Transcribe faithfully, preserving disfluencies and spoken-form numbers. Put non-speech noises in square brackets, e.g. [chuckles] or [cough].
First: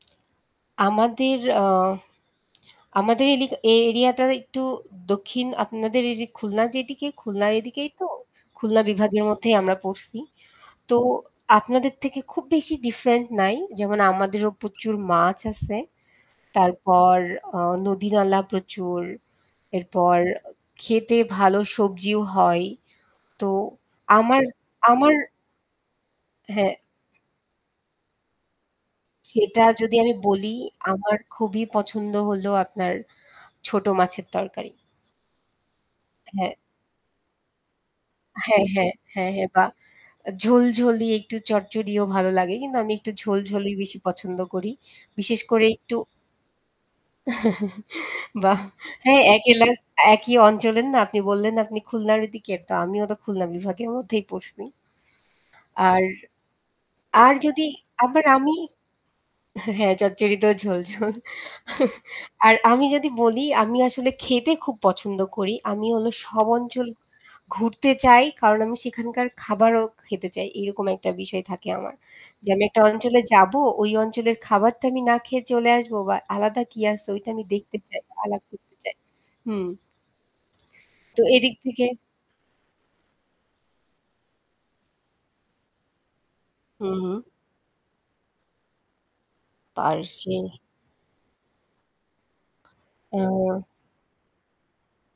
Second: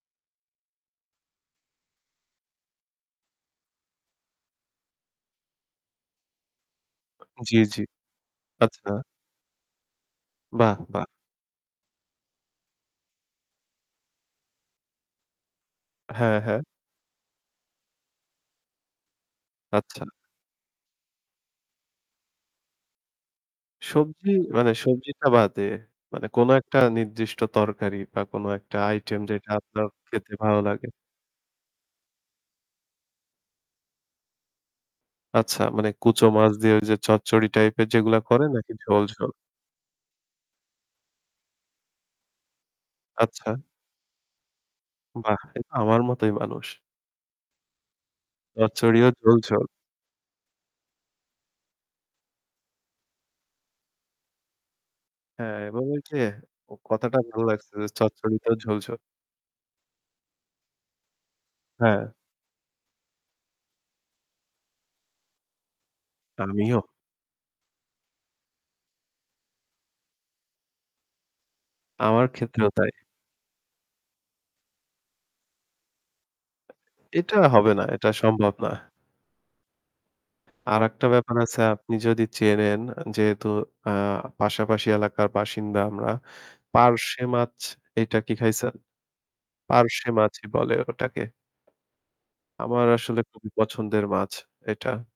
আমাদের আ আমাদের এলি এই এরিয়াটা একটু দক্ষিণ আপনাদের এই যে খুলনার যেদিকে, খুলনার জি, জি। এদিকেই তো। খুলনা আচ্ছা। বিভাগের মধ্যেই আমরা পড়ছি, বাহ! তো বাহ! আপনাদের থেকে খুব বেশি different নাই। যেমন আমাদেরও প্রচুর মাছ আছে, হ্যাঁ, হ্যাঁ। তারপর আ নদী-নালা প্রচুর, আচ্ছা। এরপর ক্ষেতে ভালো সবজিও হয়, তো সবজি আমার মানে আমার সবজিটা বাদে। মানে কোন এক হ্যাঁ। টা নির্দিষ্ট তরকারি বা কোন একটা আইটেম যেটা সেটা আপনার যদি আমি খেতে বলি ভালো লাগে। আমার খুবই পছন্দ হল আপনার ছোটো মাছের তরকারি। আচ্ছা মানে কুচো মাছ হ্যাঁ। দিয়ে ওই যে চচ্চড়ি টাইপের যেগুলা করে হ্যাঁ, নাকি হ্যাঁ, ঝোল, হ্যাঁ, ঝোল? হ্যাঁ বা আ ঝোল, ঝোল দিয়ে একটু চড়চড়িও ভালো লাগে কিন্তু আমি একটু ঝোল আচ্ছা। ঝোলই বেশি পছন্দ করি। বিশেষ বাহ! করে এতো একটু। আমার মতই মানুষ। [chuckles] বাহ! চচ্চড়ি ও হ্যাঁ ঝোল, একই ল ঝোল। একই অঞ্চলের না আপনি বললেন, আপনি খুলনার এদিকে তো আমিও তো খুলনা বিভাগের মধ্যেই পড়ছি। হ্যাঁ, এবার আর। ঐযে কথাটা আর যদি ভাললাগছে যে আবার চচ্চড়িতেও আমি ঝোল, ঝোল। হ্যাঁ, চচ্চড়িতেও ঝোল, ঝোল। [chuckles] হ্যাঁ। আর আমি যদি বলি আমি আসলে খেতে খুব পছন্দ করি। আমি হলো সব আমিও। অঞ্চল ঘুরতে চাই। কারণ আমি সেখানকার খাবারও খেতে চাই। এইরকম একটা বিষয় থাকে আমার। আমার যে আমি ক্ষেত্রেও একটা তাই। অঞ্চলে যাবো ওই অঞ্চলের খাবারটা আমি না খেয়ে চলে আসবো বা আলাদা কি আছে ওইটা এটা আমি হবে দেখতে না। চাই এটা আলাপ সম্ভব না। করতে চাই, হুম। আরেকটা তো ব্যাপার এদিক আছে, থেকে আপনি যদি চেনেন আ যেহেতু আ পাশাপাশি এলাকার বাসিন্দা আমরা, হু, হু। 'পার্শে' মাছ এইটা কি খাইছেন? 'পার্শে' পার্শে। মাছই বলে ওটাকে। আমার আসলে খুবই অ্যা পছন্দের মাছ এটা।